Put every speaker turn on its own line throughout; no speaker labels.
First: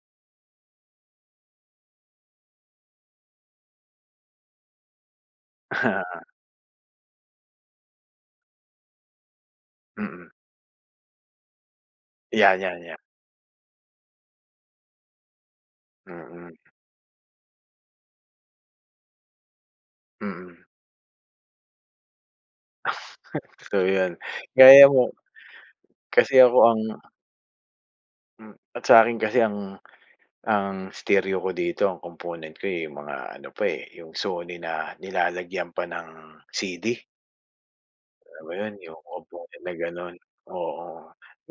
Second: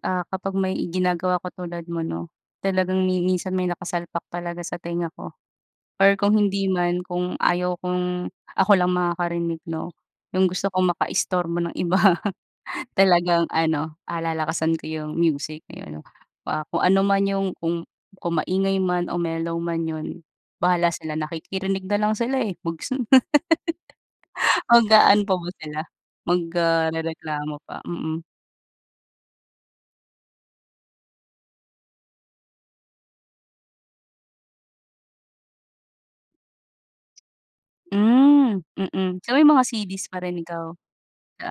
Ah, kapag may ginagawa ako tulad mo 'no, talagang mi minsan may nakasalpak talaga sa tenga ko, or kung hindi man kung ayaw kong ako lang makakarinig 'no,
Mm.
'yung gusto kong makaistorbo ng iba
Yeah, yeah, yeah.
talagang ano, ah, lalakasan ko 'yung music ayun.
Mm.
Ah, kung ano man 'yung kung kung maingay man o mellow man 'yun,
Mm.
bahala sila nakikirinig na lang sila, eh, [unintelligible]
So 'yun, gaya mo
Mag-aano pa ba sila,
kasi
mag,
ako ang
ah, rereklamo pa, mm.
Hmm, at sa akin kasi ang ang stereo ko dito ang komponent ko, eh, mga ano pa, eh, 'yung Sony na nilalagyan pa ng CD. Alam mo
Hmm,
'yun 'yung
mm. So may
komponent
mga
na
CD's
gano'n,
pa rin ikaw,
oo.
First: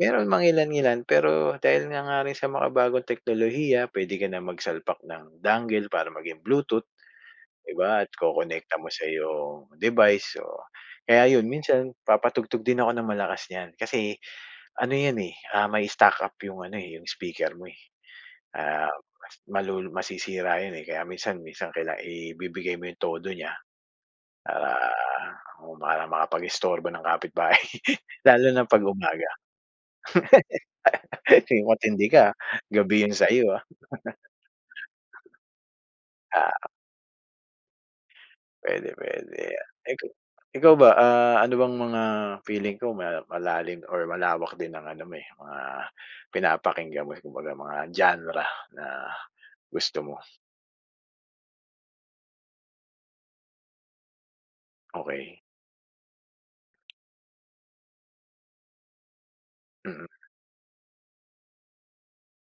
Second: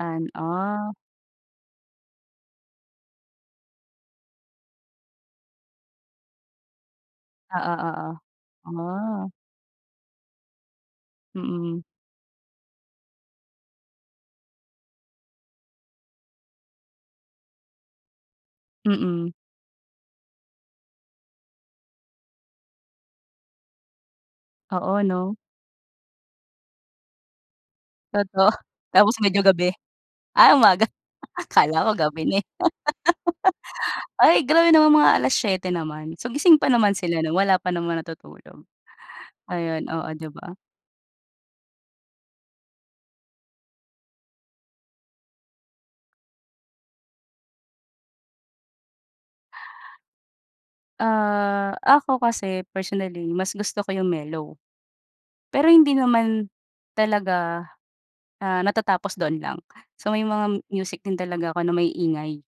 Meron
Ah.
mangilan-ngilan pero, dahil nga nga rin sa makabagong teknolohiya, puwede ka na magsalpak ng dongle para maging bluetooth,
Oo,
'di ba at
oo,
kokonekta mo sa
ah.
iyong device, o kaya 'yun
Mm.
minsan papatugtog din ako ng malakas niyan kasi ano 'yan, eh, ah, may stuck up 'yung ano, eh, 'yung speaker mo, eh. Ah,
Mm.
mas malu masisira 'yun, eh, kaya minsan minsan kailangan ibibigay mo 'yung todo niya, para
Oo 'no.
akong bahalang makapag-istorbo ng kapitbahay, lalo
Totoo,
na 'pag
tapos
umaga.
medyo gabi. Ay umaga, akala ko
Matindi
gabi
ka, ah,
na, eh.
gabi 'yung sa'yo ah.
Ay grabe naman, mga 7:00 naman, so gising
Ah.
pa naman sila nun, wala pa naman natutulog.
Puwede, puwede,
Ayon,
eh,
oo
ku
'di ba.
Ikaw ba, ah, ano bang mga feeling ko may malalim or malawak din ng ano mo, eh, mga pinapakinggan mo, kumbaga mga genre na gusto mo.
Ah, ako kasi personally mas gusto ko 'yung mellow,
Okey.
pero hindi naman talaga, ah, natatapos dun lang. So
Mm.
may mga music din talaga ako na maiingay.